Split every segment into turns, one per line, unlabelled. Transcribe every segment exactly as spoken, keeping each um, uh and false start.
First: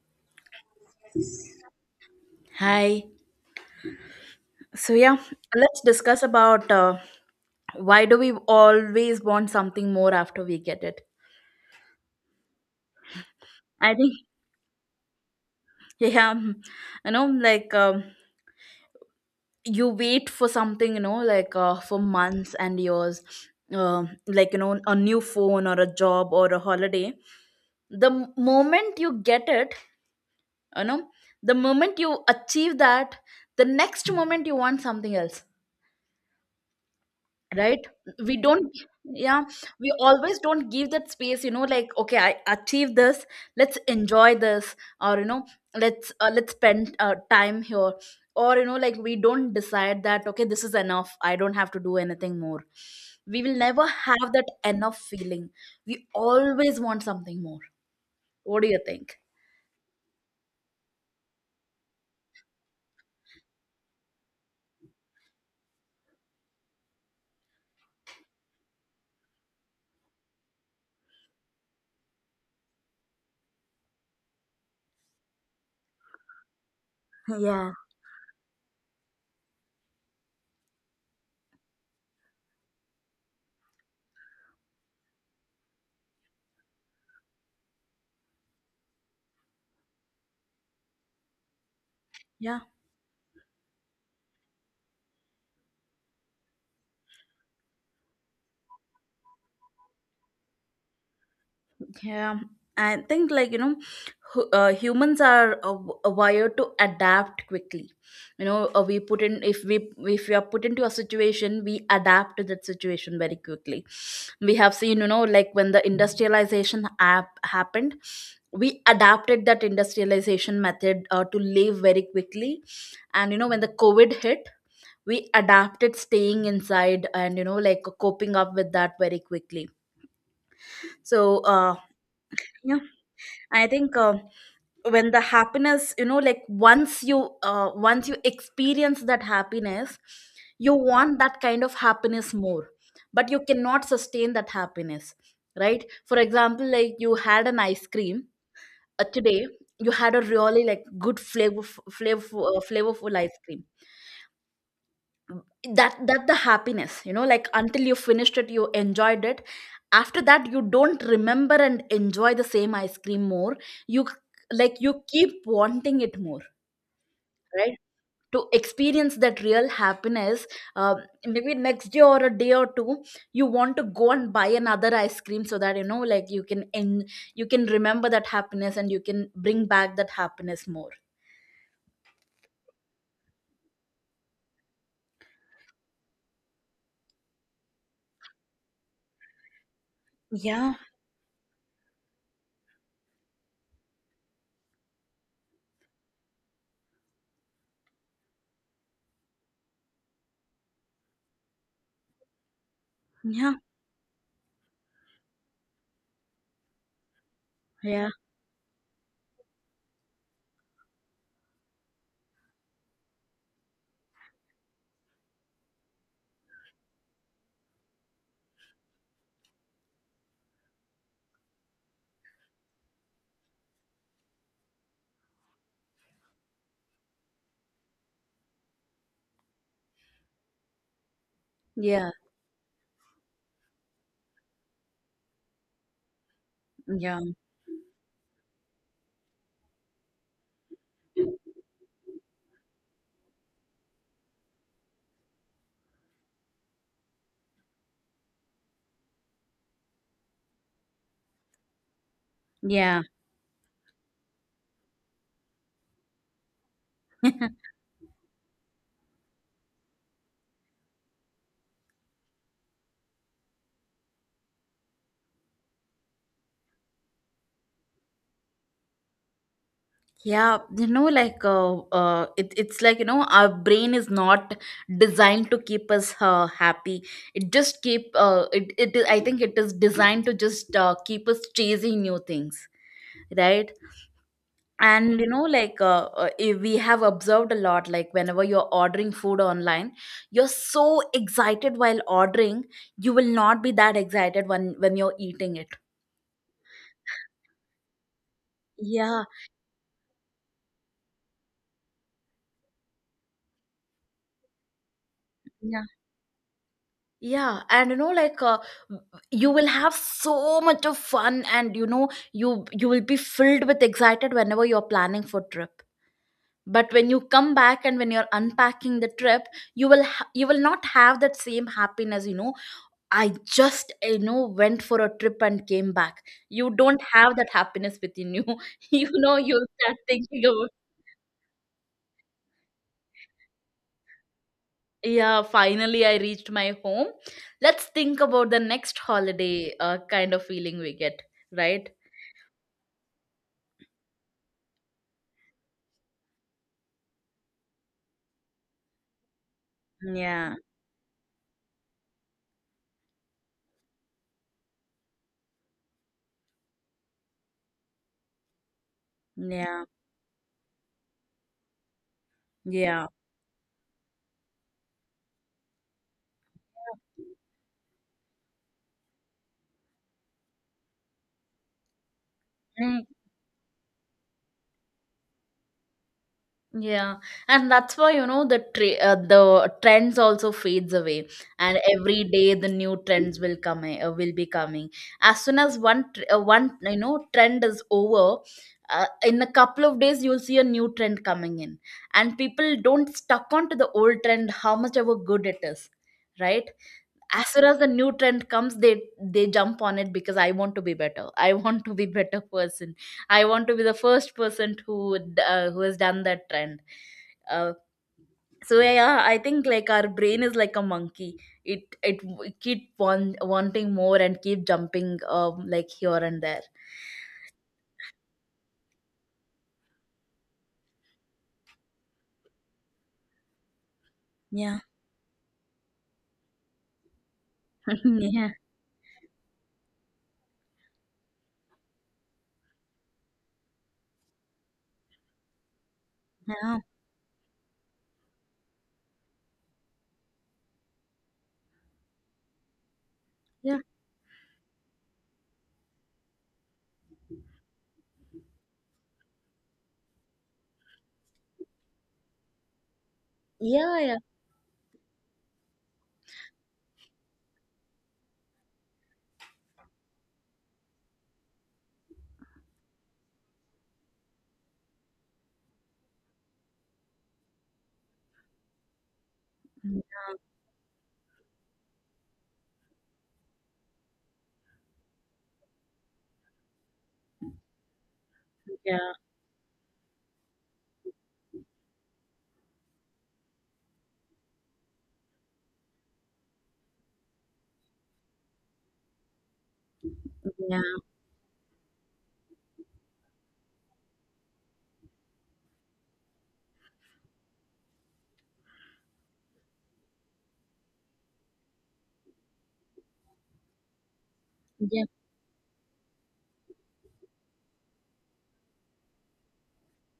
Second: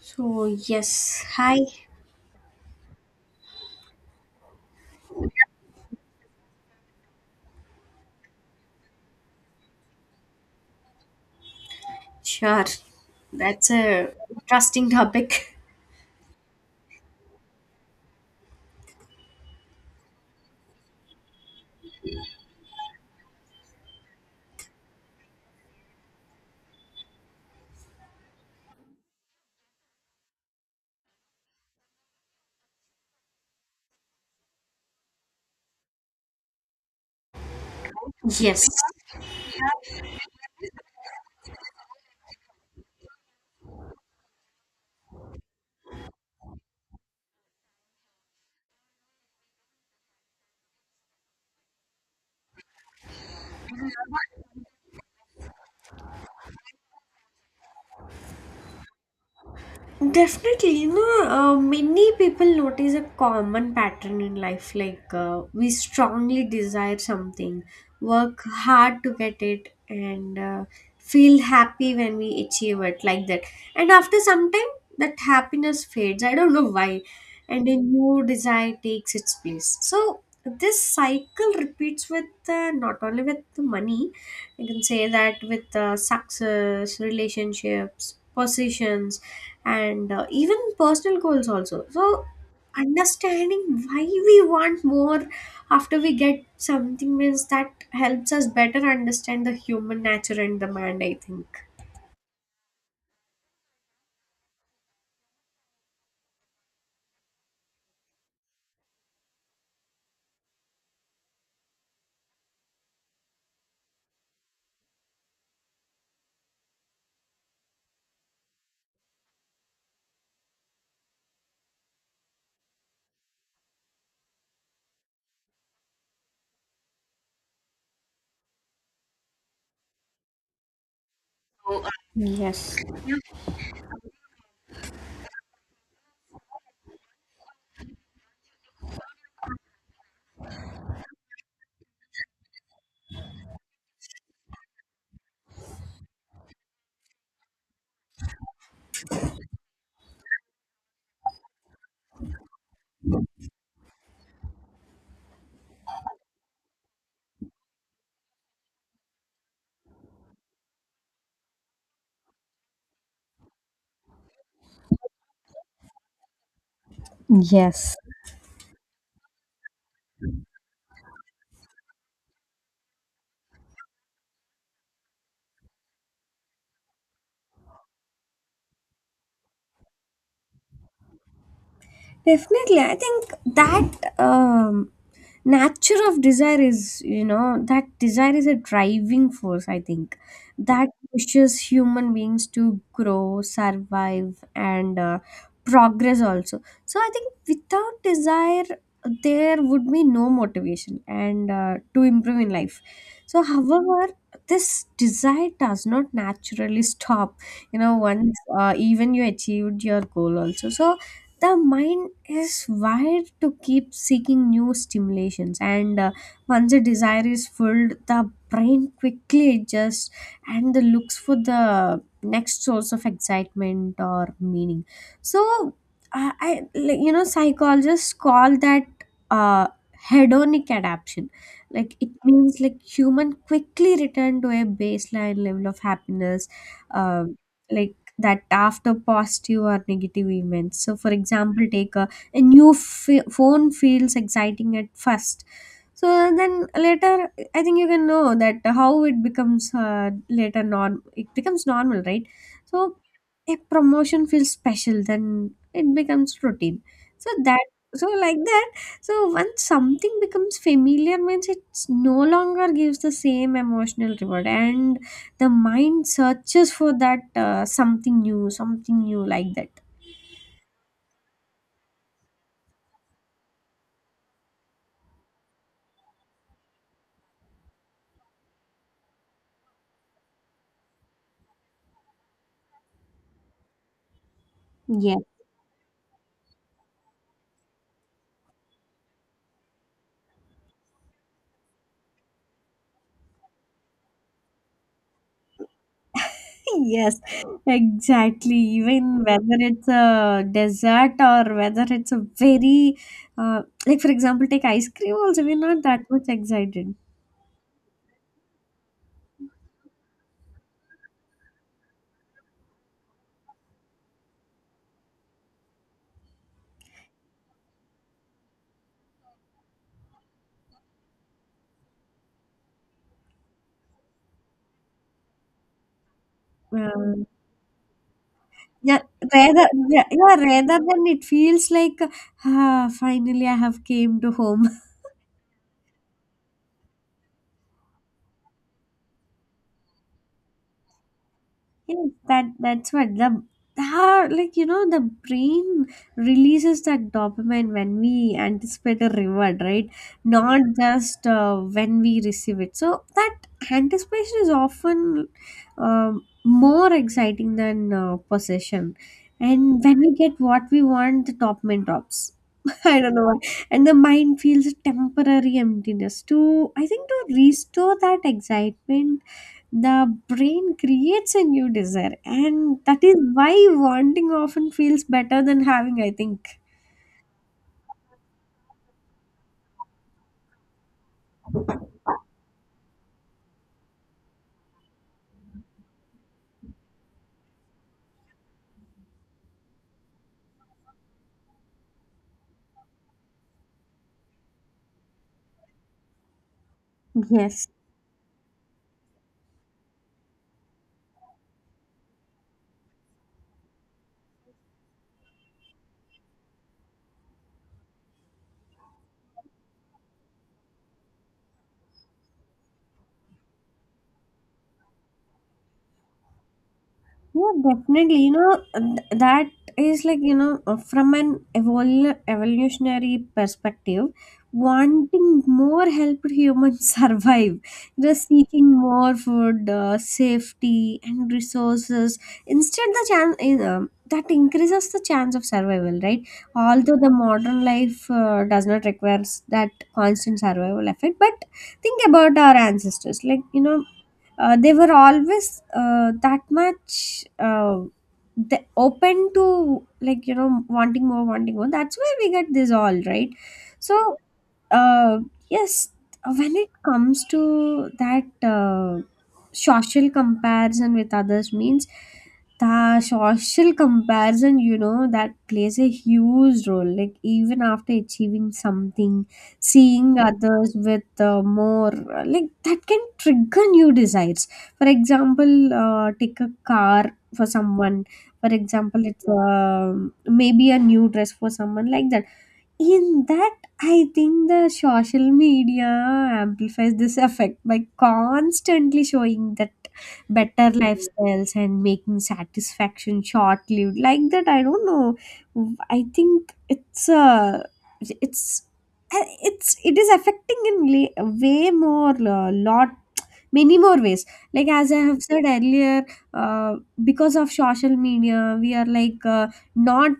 So, yes, hi.
Hi. So yeah, let's discuss about uh, why do we always want something more after we get it?
Sure. That's
I
a
think,
interesting topic.
yeah, mm, you know, like um, you wait for something, you know, like uh, for months and years, uh, like you know, a new phone or a job or a holiday. The m- moment you get it, you know, the moment you achieve that, the next moment you want something else, right? We
Yes.
don't, yeah, we always don't give that space, you know like okay, I achieved this, let's enjoy this, or you know let's uh, let's spend uh, time here, or you know like we don't decide that okay, this is enough, I don't have to do anything more. We will never have that enough feeling. We always want something more. What do you think?
Definitely, no. Uh, many people notice a common pattern in life, like uh, we strongly desire something, work hard to get it, and uh, feel happy when we achieve it, like that. And after some time, that happiness fades. I don't know why, and
Yeah,
a new desire takes its place. So this cycle repeats with uh, not only with the money. You can say that with uh, success, relationships, positions, and uh, even personal goals also. So
yeah,
understanding why we want more after we get something means that helps us better understand the human nature and demand, i think
yeah, I think, like you know, hu- uh, humans are uh, w- uh, wired to adapt quickly. You know, uh, we put in if we if we are put into a situation, we adapt to that situation very quickly. We have seen, you know, like when the industrialization app happened, we adapted that industrialization method uh, to live very quickly. And you know, when the COVID hit, we adapted staying inside, and you know, like coping up with that very quickly. So, uh,
Yes.
yeah, I think. Uh, when the happiness, you know like once you uh, once you experience that happiness, you want that kind of happiness more, but you cannot sustain that happiness, right? For example, like you had an ice cream, uh, today. You had a really, like, good flavor flavorful, uh, flavorful ice cream. That that the happiness, you know like until you finished it, you enjoyed it. After that, you don't remember and enjoy the same ice cream more. you c- like you keep wanting it more, right?
Yes.
To experience that real happiness, um, maybe next day or a day or two, you want to go and buy another ice cream, so that you know like you can en- you can remember that happiness, and you can bring back that happiness more.
Definitely, I think that um, nature of desire is, you know that desire is a driving force, i think
Yeah,
that pushes human beings to grow, survive, and uh, progress also. So I think without desire there would be no motivation, and uh, to improve in life. So
yeah,
however, this desire does not naturally stop, you know,
yeah,
once uh, even you achieved your goal also. So the mind is wired to keep seeking new stimulations, and uh, once a desire is filled, the brain quickly adjusts and the looks for the next source of excitement or meaning. So uh, I, like, you know, psychologists call that uh, hedonic adaptation. Like,
yeah,
it means like human quickly return to a baseline level of happiness,
yeah,
uh, like that, after positive or negative events. So for example, take a, a new f- phone feels exciting at first. So then later, I think you can know that how it becomes, uh, later, norm, it becomes normal, right? So
yeah.
a promotion feels special, then it becomes routine. So that, so like that. So once something becomes familiar means it's no longer gives the same emotional reward, and the mind searches for that uh, something new, something new, like that.
Yeah, you know, like uh, uh, it, it's like, you know, our brain is not designed to keep us uh, happy. It just keep uh, it it. I think it is designed to just uh, keep us chasing new things, right? And
Yes.
you know, like uh, uh, eh, we have observed a lot, like whenever you're ordering food online, you're so excited while ordering, you will not be that excited when when you're eating it.
Yes, exactly.
Yeah,
Even whether it's a dessert or whether it's a very uh, like, for example, take ice cream also, we're not
yeah.
that much excited.
Yeah, and you know, like uh, you will have so much of fun, and you know, you you will be filled with excited whenever you're planning for trip. But when you come back and when you're unpacking the trip, you will ha- you will not have that same happiness. You know, I just you know went for a trip and came back. You don't
um,
have that happiness within you.
yeah,
You know,
rather,
you'll start
yeah yeah,
thinking about,
rather than, it feels like, ah, finally I have came to home.
yeah, finally I reached my home. Let's think about the next holiday, uh, kind of feeling we get, right?
Yes, that that's what the, how, like you know, the brain releases that dopamine when we anticipate a reward, right?
Yeah,
Not just uh, when we receive it. So that anticipation is often um more exciting than uh, possession.
yeah,
And when we get what we want, the dopamine drops. I
yeah.
don't know why. And the mind feels a temporary emptiness. To, I think, to restore that excitement, the brain creates a new desire, and that
Mm,
is why wanting often feels better than having, i think
yeah, and that's why you know the tra- uh, the trends also fades away, and every day the new trends will come i- uh, will be coming. As soon as one tr- uh, one you know trend is over, uh, in a couple of days you'll see a new trend coming in, and people don't stuck on to the old trend, how much ever good it is, right? As soon
Yes.
as the new trend comes, they they jump on it, because I want to be better, I want to be better person. I want to be the first person who d- uh, who has done that trend, uh, so yeah, yeah, I think, like our brain is like a monkey. It it, w- keep want, wanting more and keep jumping um like here and there.
Yeah, definitely. You know, th- that is like, you know, uh, from an evol- evolutionary perspective,
Yeah,
wanting more helped humans survive. They're
yeah,
seeking more food, uh, safety, and resources. Instead, the chance, uh, that increases the chance of survival, right?
yeah,
Although the modern life uh, does not require s- that constant survival effort, but think about our ancestors. Like, you
yeah,
know, uh, they were always uh, that much uh, the open to, like you know, wanting more, wanting more. That's why we get this all, right?
yeah,
So uh, yes, uh, when it comes to that uh, social comparison with others, means the social comparison, you know, that plays a huge role. Like, even after achieving something,
yeah,
seeing
yeah,
others with uh, more, uh, like, that can trigger new desires. For example, uh, take a car for someone. For example, it's um maybe a new dress for someone, like that. In that, I think the social media amplifies this effect by constantly showing that better
yeah,
lifestyles and making satisfaction short lived, like that, I don't know. I think it's uh it's uh, it's it is affecting in la- way more, uh, lot, many more ways, like as I
yeah,
have said earlier. uh, because of social media, we are like, uh, not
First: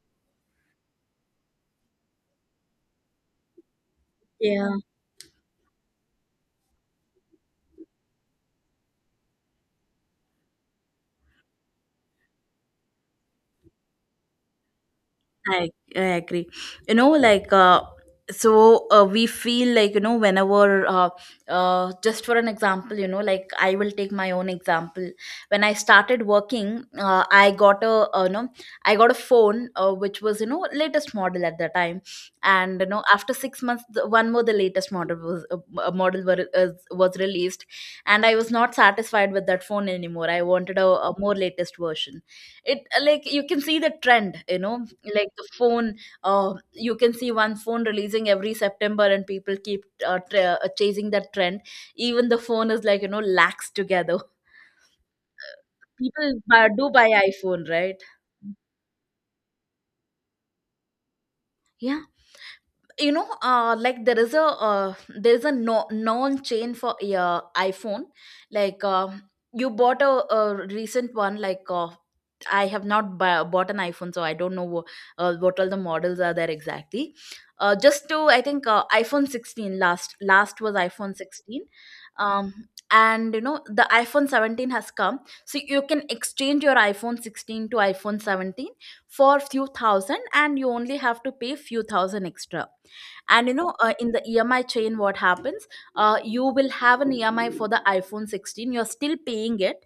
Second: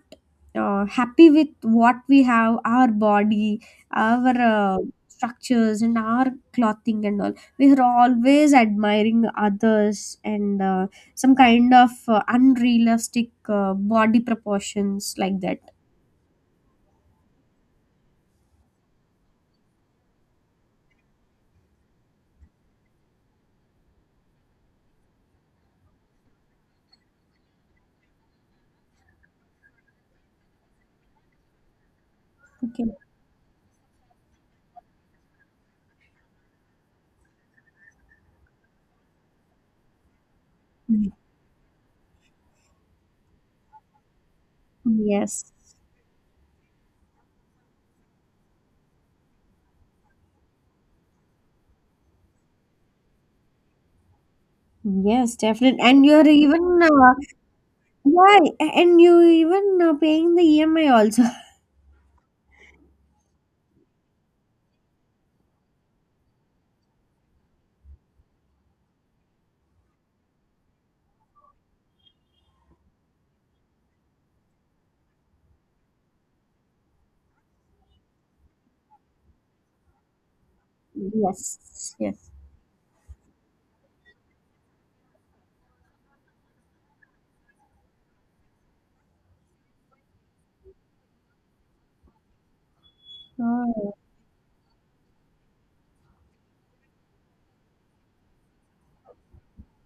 uh, happy with what we have, our body, our
yeah.
uh, structures and our clothing and all. We are always admiring others and uh, some kind of uh, unrealistic uh, body proportions, like that.
I, I agree. You know, like, uh, so, uh, we feel like, you know, whenever, uh, uh, just for an example, you know, like I will take my own example. When I started working, uh, I got a, uh, no, I got a phone, uh, which was, you know, latest model at the time. And, you
Okay.
know, after six months, the, one more, the latest model was, uh, uh, model were, uh, was released. And I was not satisfied with that phone anymore. I wanted a, a more latest version. It uh, Like you can see the trend, you know? Like the
Yes,
phone, uh, you can see one phone releasing every September, and people keep uh, tra- uh, chasing that trend. Even the phone is, like, you know lax together.
yes, definitely. And you're
People buy,
even
do buy
uh,
iPhone, right?
yeah. A- and you even uh, paying the E M I also.
Yeah, you know uh like there is a uh there's a no known chain for uh iPhone. Like, uh, you bought a, a recent one, like, uh I have not bu bought an iPhone, so I don't know wh- uh, what all the models are there exactly. Uh, just to, I think, uh, iPhone sixteen, last last was iPhone sixteen.
Yes, yes.
Um, and you know the iPhone seventeen has come, so you can exchange your iPhone sixteen to iPhone seventeen for few thousand, and you only have to pay few thousand extra. And you know uh,
Oh,
in the E M I chain, what happens? Uh, you will have an E M I for the iPhone sixteen. You're still paying it,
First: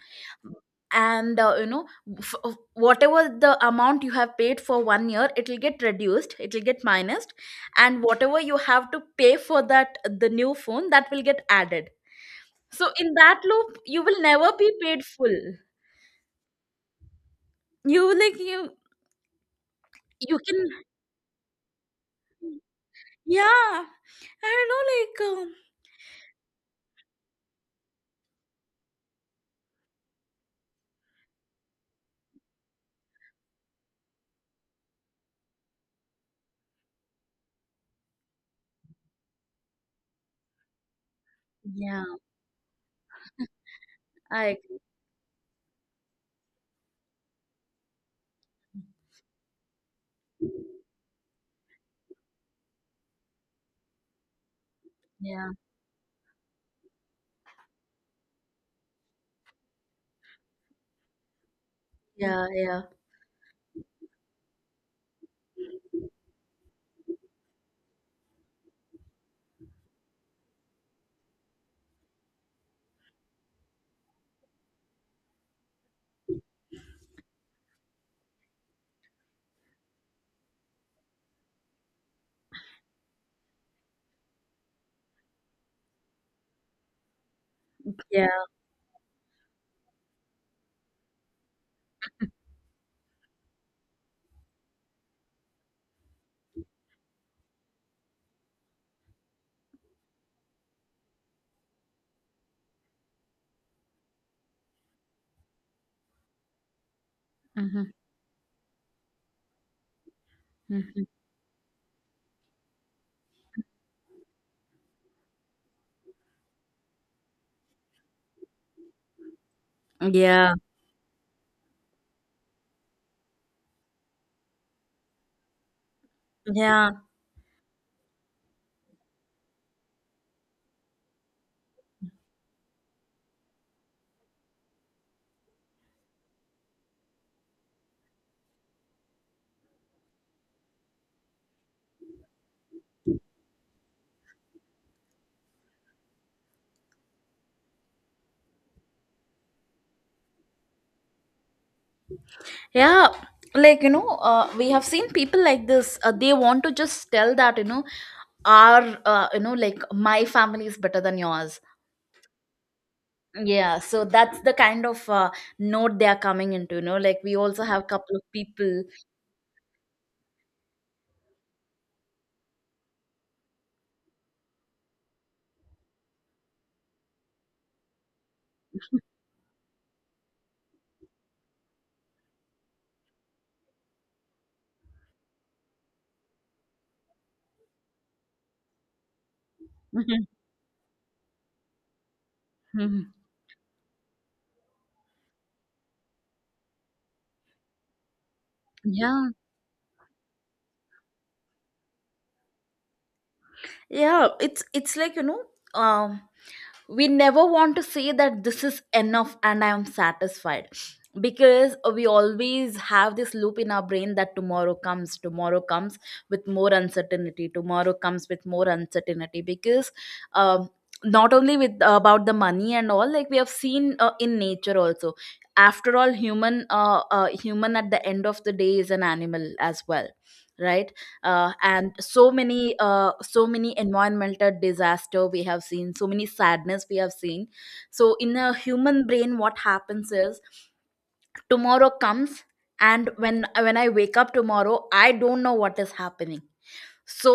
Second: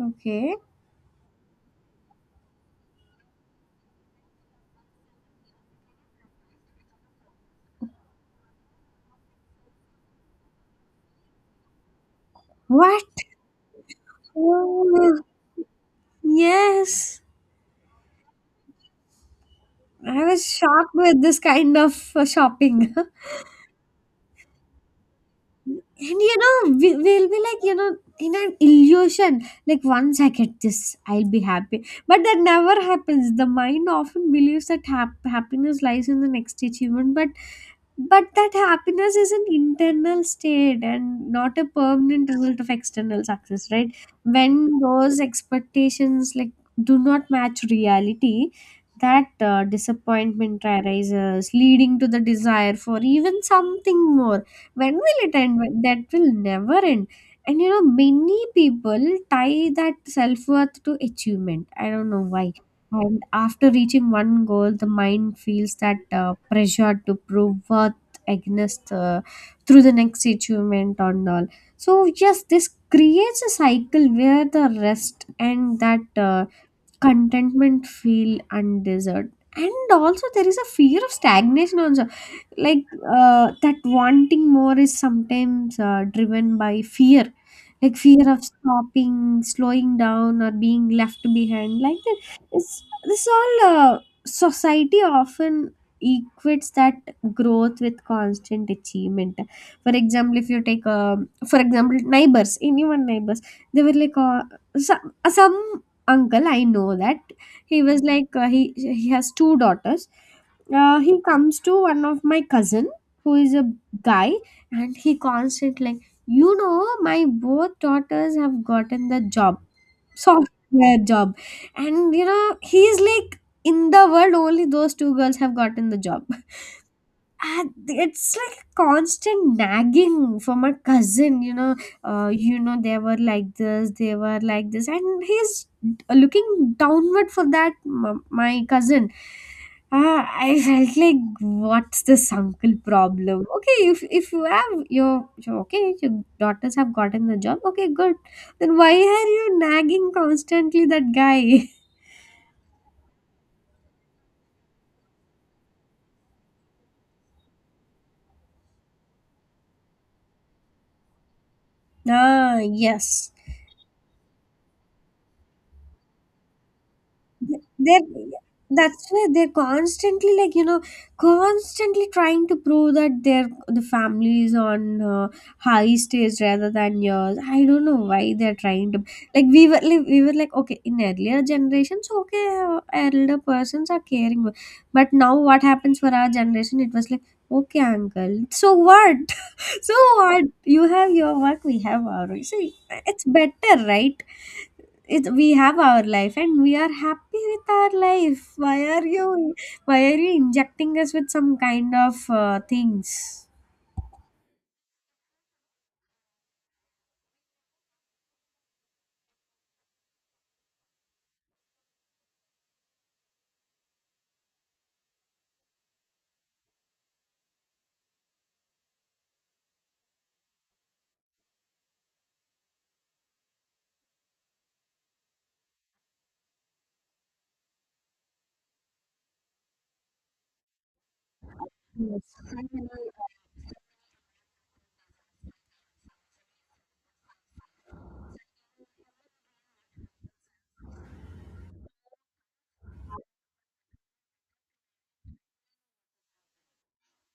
okay.
and uh, you know f- f- whatever the amount you have paid for one year, it will get reduced, it will get minused, and whatever you have to pay for that the new phone, that will get added. So
What?
in that loop, you will never be paid
Oh,
full.
yes.
You like you
I
you
was
can
shocked with this kind of uh, shopping. And
yeah. I don't know, like, um,
you know, we, we'll be like, you know, in an illusion, like once I get this, I'll be happy. But that never happens. The mind often believes that hap- happiness lies in the next achievement, but but that happiness is an internal state and not a
yeah,
permanent result of external success, right?
I agree.
When those expectations, like, do not match reality, that uh, disappointment arises, leading to the desire for even something more. When will it
Yeah,
end? When- that will never end. And you know, many people tie that self-worth to achievement, I don't know
yeah,
why.
yeah,
And after reaching one goal, the mind feels that uh, pressure to prove worth, Agnes, uh, through the next achievement and all. So yes, this creates a cycle where the rest and that uh, contentment feel undeserved. And also there is a fear of stagnation also. Like, uh, that wanting more is sometimes uh, driven by fear, like
yeah.
fear of stopping, slowing down, or being left behind, like that. It's this all uh, society often equates that growth with constant achievement. For example, if you take, um for example, neighbors, anyone neighbors, they were like, uh, some, some uncle I know. That he
Hmm,
was like, uh, he he has two daughters. Uh,
hmm.
he comes to one of my cousin who is a guy, and he constantly, you know, my both daughters have gotten the job,
Yeah,
software job. And you know, he's like, in the world only those two girls have gotten the job,
yeah.
and it's like constant nagging from a cousin, you know. Uh, you know, they were like this, they were like this, and he's looking downward for that m- my cousin. uh, I felt like, what's this uncle problem? Okay, if if you have your, your okay, your daughters have gotten the job, okay, good, then why are you nagging constantly that guy?
Yeah, like you know, uh, we have seen people like this. Uh, they want to just tell that, you know, our uh, you know, like my family is better than yours.
Ah, yes.
Yeah, so that's the kind of uh, note they are coming into. You know, like we
Th-
also have
they're,
couple of people.
that's why they're constantly, like, you know, constantly trying to prove that their the family is on uh, high stage rather than yours. I don't know why they're trying to, like we were like, we were like, okay, in earlier generations, okay, uh, elder persons are caring, but now what happens for our generation, it was like, okay, uncle, so what? So
Mhm,
what, you have your work, we have our work. See,
mhm.
it's better, right? It, we have our life, and we are happy with our life. Why are
Yeah,
you, why are you injecting us with some kind of uh, things?
yeah. It's it's like, you know, um, we never want to say that this is enough and I am satisfied, because we always have this loop in our brain that tomorrow comes, tomorrow comes with more uncertainty, tomorrow comes with more uncertainty, because um, not only with about the money and all, like we have seen, uh, in nature also. After all, human uh, uh, human at the end of the day is an animal as well, right? Uh, and so many uh, so many environmental disaster we have seen, so many sadness we have seen. So in a human brain, what happens is tomorrow comes. And when when I wake up tomorrow, I don't know what is happening, so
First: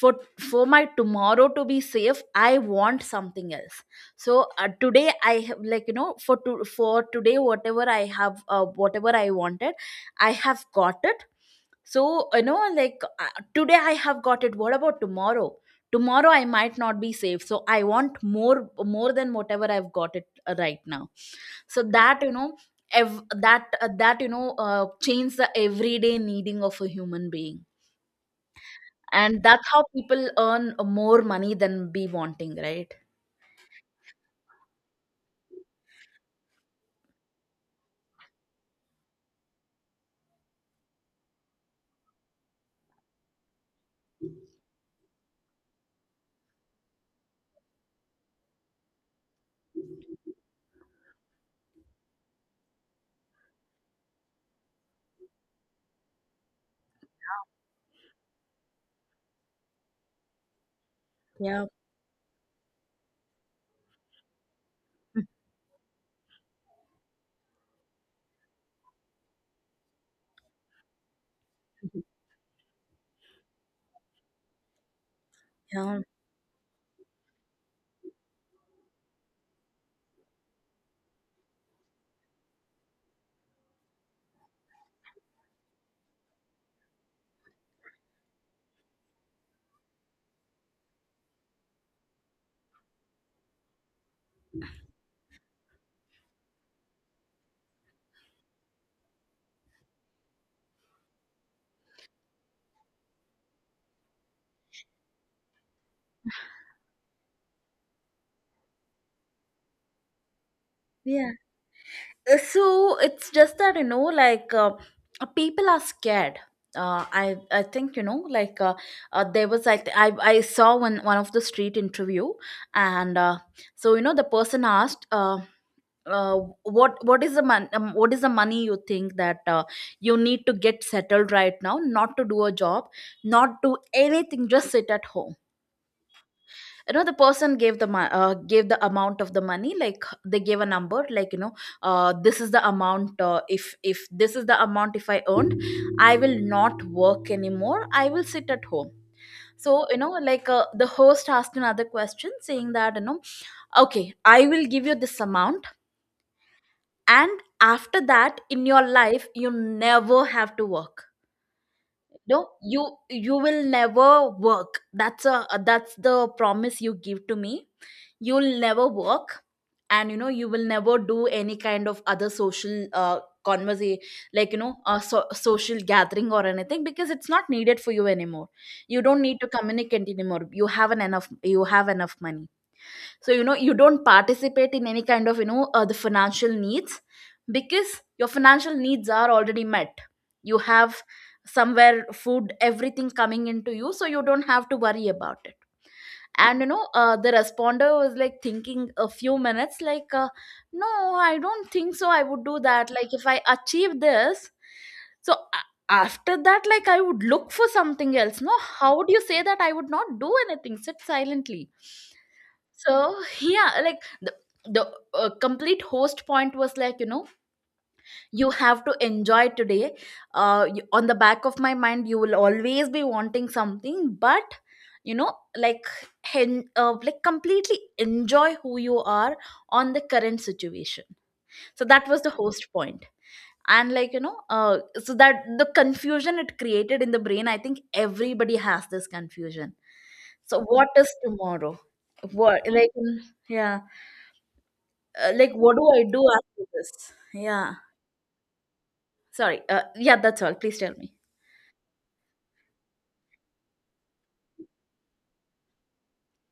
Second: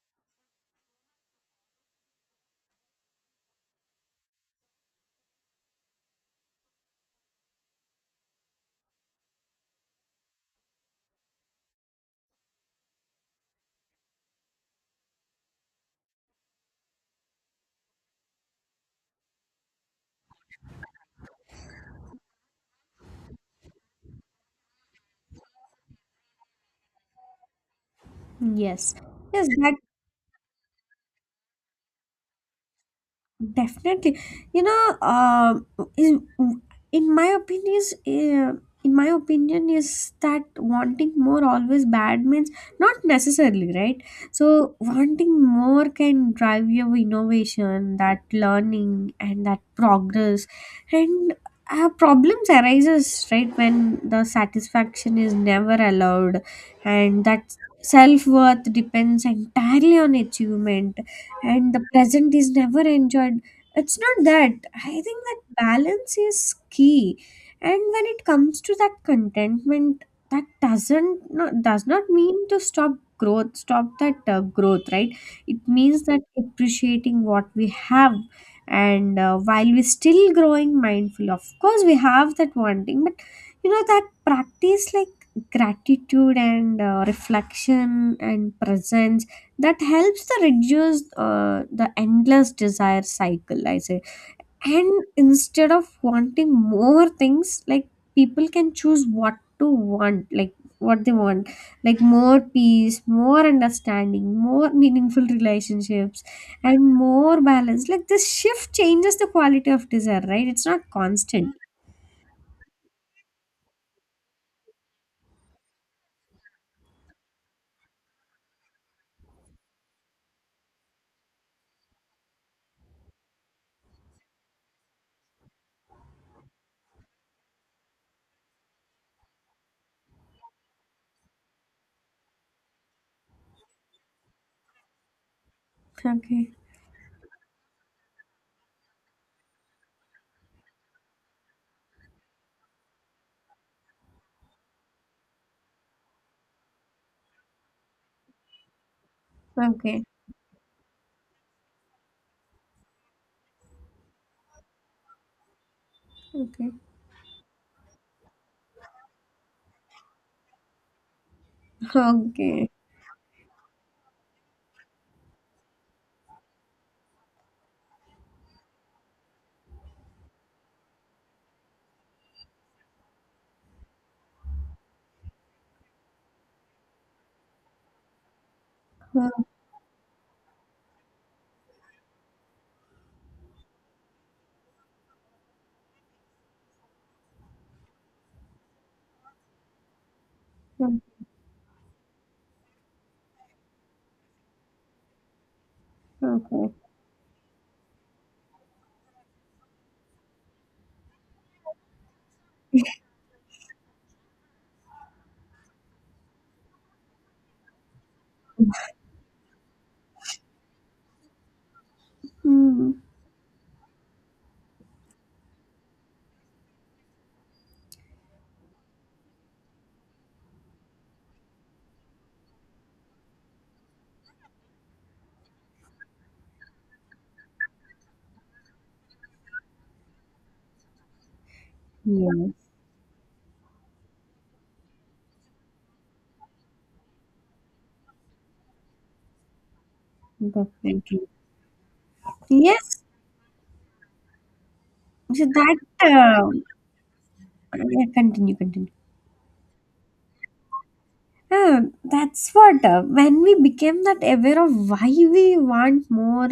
for for my tomorrow to be safe, I want something else. So uh, today I have, like, you know for to, for today, whatever i have uh, whatever I wanted, I have got it. So you know like, uh, today I have got it. What about tomorrow? Tomorrow I might not be safe, so I want more more than whatever I've got it, uh, right now. So that you know ev- that uh, that you know uh, change the everyday needing of a human being.
Yes,
And
yes,
that's
that,
how people earn more money than be wanting, right?
definitely. You know, um, in in my opinion is, uh, in my opinion is that, wanting more always bad means not necessarily, right. So wanting more can drive your innovation, that learning and that progress, and uh, problems arises right when the satisfaction is never allowed, and that self worth depends entirely on achievement,
Yeah,
and the present is never enjoyed. It's not that, I think that balance is key. And when it comes to that contentment, that doesn't, not does not mean to stop growth, stop that uh, growth, right? It
yeah,
means that appreciating what we have, and uh, while we're still growing mindful, of course we have that wanting, but you know that practice like gratitude, and uh, reflection and presence, that helps to reduce uh, the endless desire cycle, I say. And instead of wanting more things, like, people can choose what to want, like, what they want, like more peace, more understanding, more meaningful relationships, and more balance. Like, this shift changes the quality of desire, right? It's not
yeah.
constant.
Uh, so it's just that, you know like uh, uh, people are scared. uh, I I think, you know like uh, uh, there was I, th- I I saw one one of the street interview, and uh, so you know the person asked, uh, uh, what what is the mon- um, what is the money you think that uh, you need to get settled right now, not to do a job, not do anything, just sit at home?
Okay,
You know the person gave the mo- uh, gave the amount of the money, like they gave a number, like you know uh, this is the amount, uh, if if this is the amount, if I earned, I will not work anymore, I will sit at home. So you
okay,
know like, uh, the host asked another question, saying that, you know okay, I will give you this amount,
okay,
and after that, in your life, you never have to work. No,
okay.
you you will never work. That's a that's the promise you give to me. You'll never work. And you know you will never do any kind of other social uh conversation. Like, you know a so- social gathering or anything, because it's not needed for you anymore. You don't need to communicate anymore, you have an enough you have enough money. So you know, you don't participate in any kind of you know uh, the financial needs because your financial needs are already met. You have
Okay,
somewhere food everything coming into you, so you don't have to worry about it. And you
okay.
know uh, the responder was like thinking a few minutes like uh, no, I don't think so, I would do that. Like if I achieve this, so a- after that, like I would look for something else. No, how would you say that? I would not do anything, sit silently.
Hmm.
So yeah, like the the uh, complete host point was like you know, you have to enjoy today. Uh, you, on the back of my mind, you will always be wanting something, but you know like hen, uh, like completely enjoy who you are on the current situation. So that was the
Yes,
host point. And like you know, uh, so that the confusion it created in the brain, I think everybody has this confusion. So what is
definitely.
tomorrow? What like
Yes,
mm, yeah. Uh,
so
like, what
that,
do I do after
um
this? Yeah.
uh, yeah, continue, continue.
Sorry. Uh, yeah, that's all. Please tell me.
Ah, that's what, uh, when we became that aware of why we want more,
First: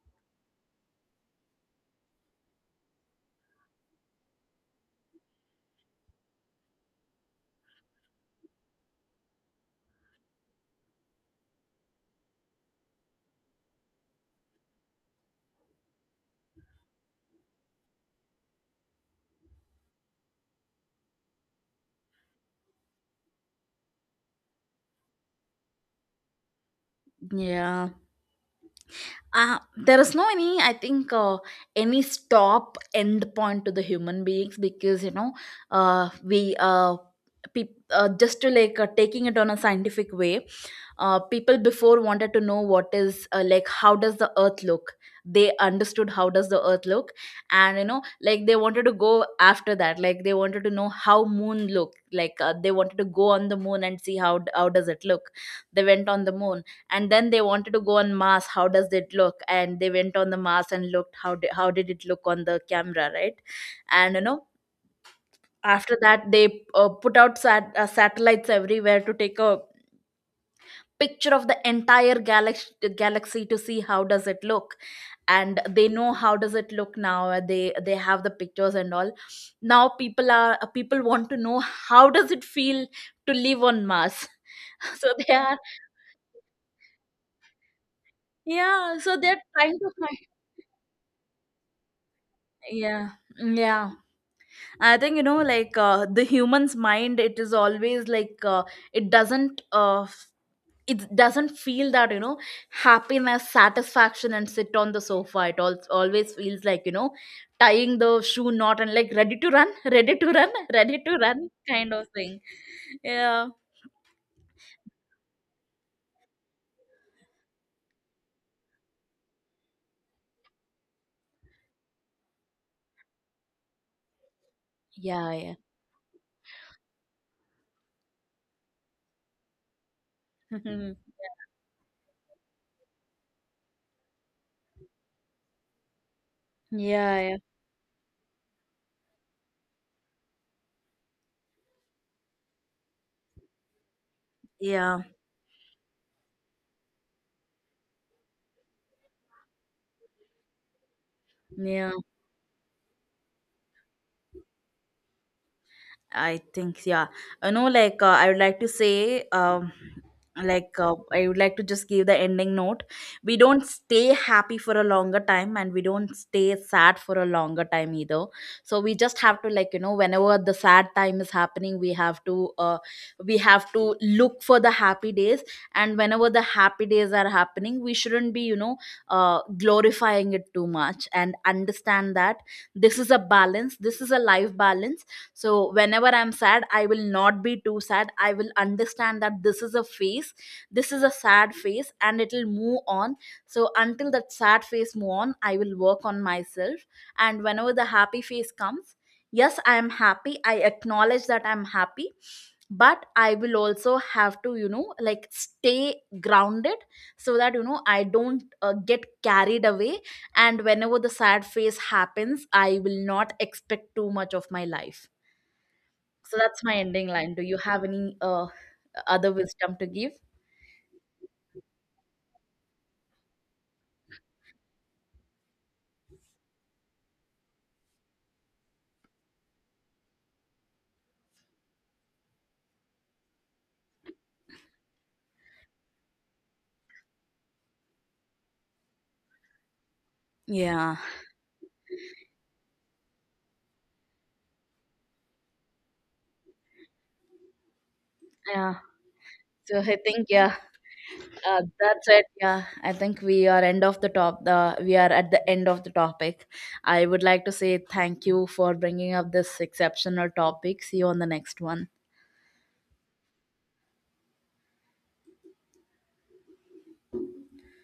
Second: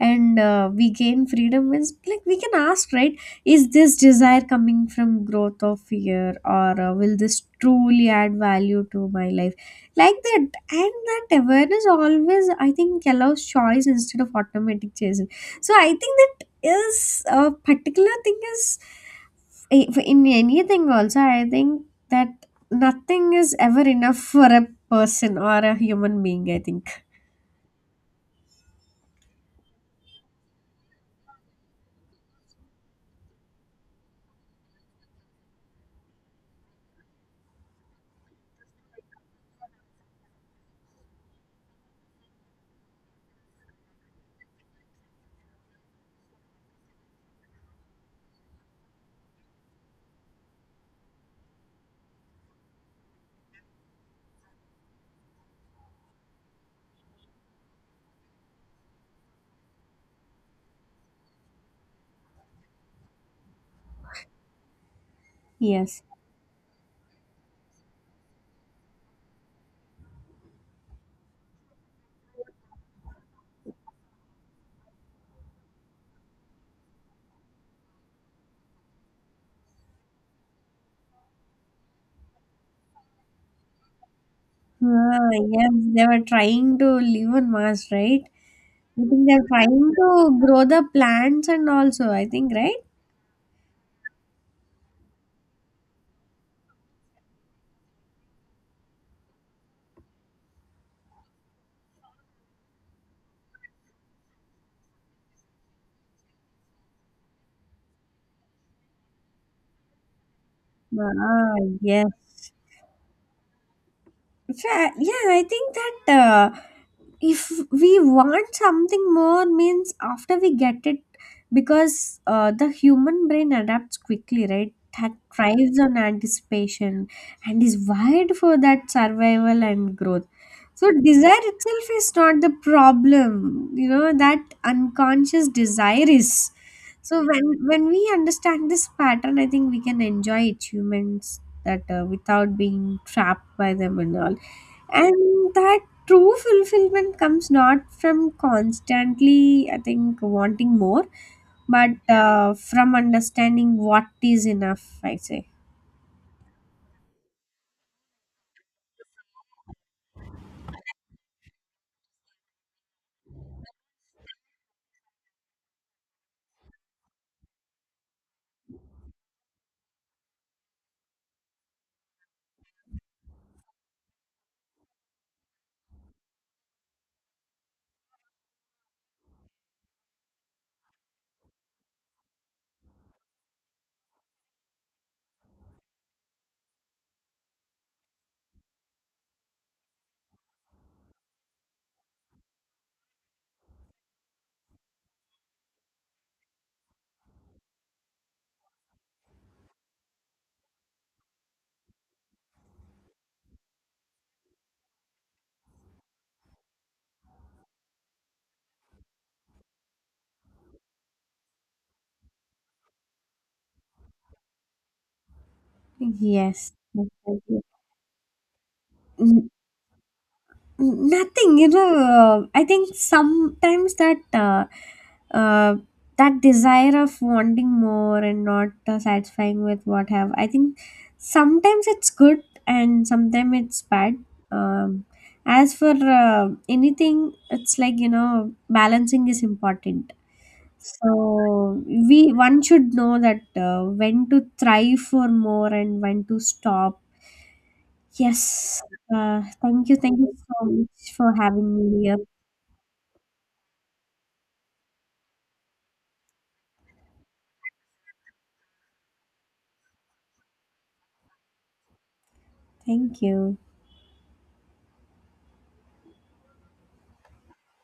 and uh, we gain freedom, is like we can ask, right? Is this desire coming from growth or fear, or uh, will this truly add value to my life, like that? And that awareness always, I think, allows choice instead of automatic chase. So I think that is a particular thing, is in anything also, I think, that nothing is ever enough for a person or a human being, I think.
Yeah. Uh, there is no any I think uh, any stop end point to the human beings because you know uh, we uh, peop uh, just to like uh, taking it on a scientific way. Uh, people before wanted to know what is uh, like how does the earth look. They understood how does the earth look. And you know like, they wanted to go after that. Like they wanted to know how moon look like. Uh, they wanted to go on the moon and see how how does it look. They went on the moon. And then they wanted to go on mars, how does it look. And they went on the mars and looked how did, how did it look on the camera, right? And you know, after
Yes.
that they uh, put out sat- uh, satellites everywhere to take a picture of the entire galaxy galaxy to see how does it look. And they know how does it look. Now uh, they they have the pictures and all. Now people are, uh, people want to know how does it feel to live on mars. So
Ah,
they are,
yes, they were trying to live on Mars, right?
yeah,
I
so
think
they're
they're
trying to.
trying to grow the plants and also, I think, right?
Yeah, yeah. I think you know, like uh, the human's mind, it is always like uh, it doesn't uh, f- it doesn't feel that you know happiness, satisfaction, and sit on the sofa. It al- always feels like you know, tying the shoe knot and like ready to run, ready to run, ready to run
Ah,
kind of thing.
yes.
Yeah,
Fa- Yeah, I think that uh, if we want something more means after we get it, because uh, the human brain adapts quickly, right, that
yeah, yeah,
thrives on anticipation and is wired for that survival and growth. So desire itself is not the problem, you know, that unconscious desire is. So
yeah, yeah,
when when we understand this pattern, I think we can enjoy achievements that uh, without being trapped by them and all.
yeah.
And that true fulfillment comes not from constantly, I think, wanting more, but
Yeah.
uh, from understanding what is enough, I say.
I think, yeah. You know, like, uh, I would like to say, um, like, uh, I would like to just give the ending note. We don't stay happy for a longer time and we don't stay sad for a longer time either. So we just have to, like, you know, whenever the sad time is happening, we have to, uh, we have to look for the happy days. And whenever the happy days are happening, we shouldn't be, you know, uh, glorifying it too much and understand that this is a balance, this is a life balance. So whenever I'm sad, I will not be too sad. I will understand that this is a phase, this is a sad phase and it'll move on. So until that sad phase move on, I will work on myself. And whenever the happy phase comes, yes, I am happy, I acknowledge that I'm happy. But I will also have to you know like stay grounded, so that you know, I don't uh, get carried away. And whenever the sad phase happens, I will not expect too much of my life. So that's
Yes.
my ending line. Do you have any uh, other
Definitely.
wisdom to give?
Nothing, you know. Uh, I think sometimes that uh, uh, that desire of wanting more and not uh, satisfying with what have, I think, sometimes it's good and sometimes it's bad. Um, as for uh, anything, it's like you know, balancing is important.
Yeah.
So we one should know that uh, when to thrive for more and when to stop.
Yeah.
Yes. Uh,
So
thank you.
I
Thank
think
you
yeah,
so much for
uh,
having me
that's
here.
it. Yeah, I think we are end of the top. The we are at the end of the topic. I would like to say thank you for bringing up this exceptional topic. See you on the next one.
Thank you.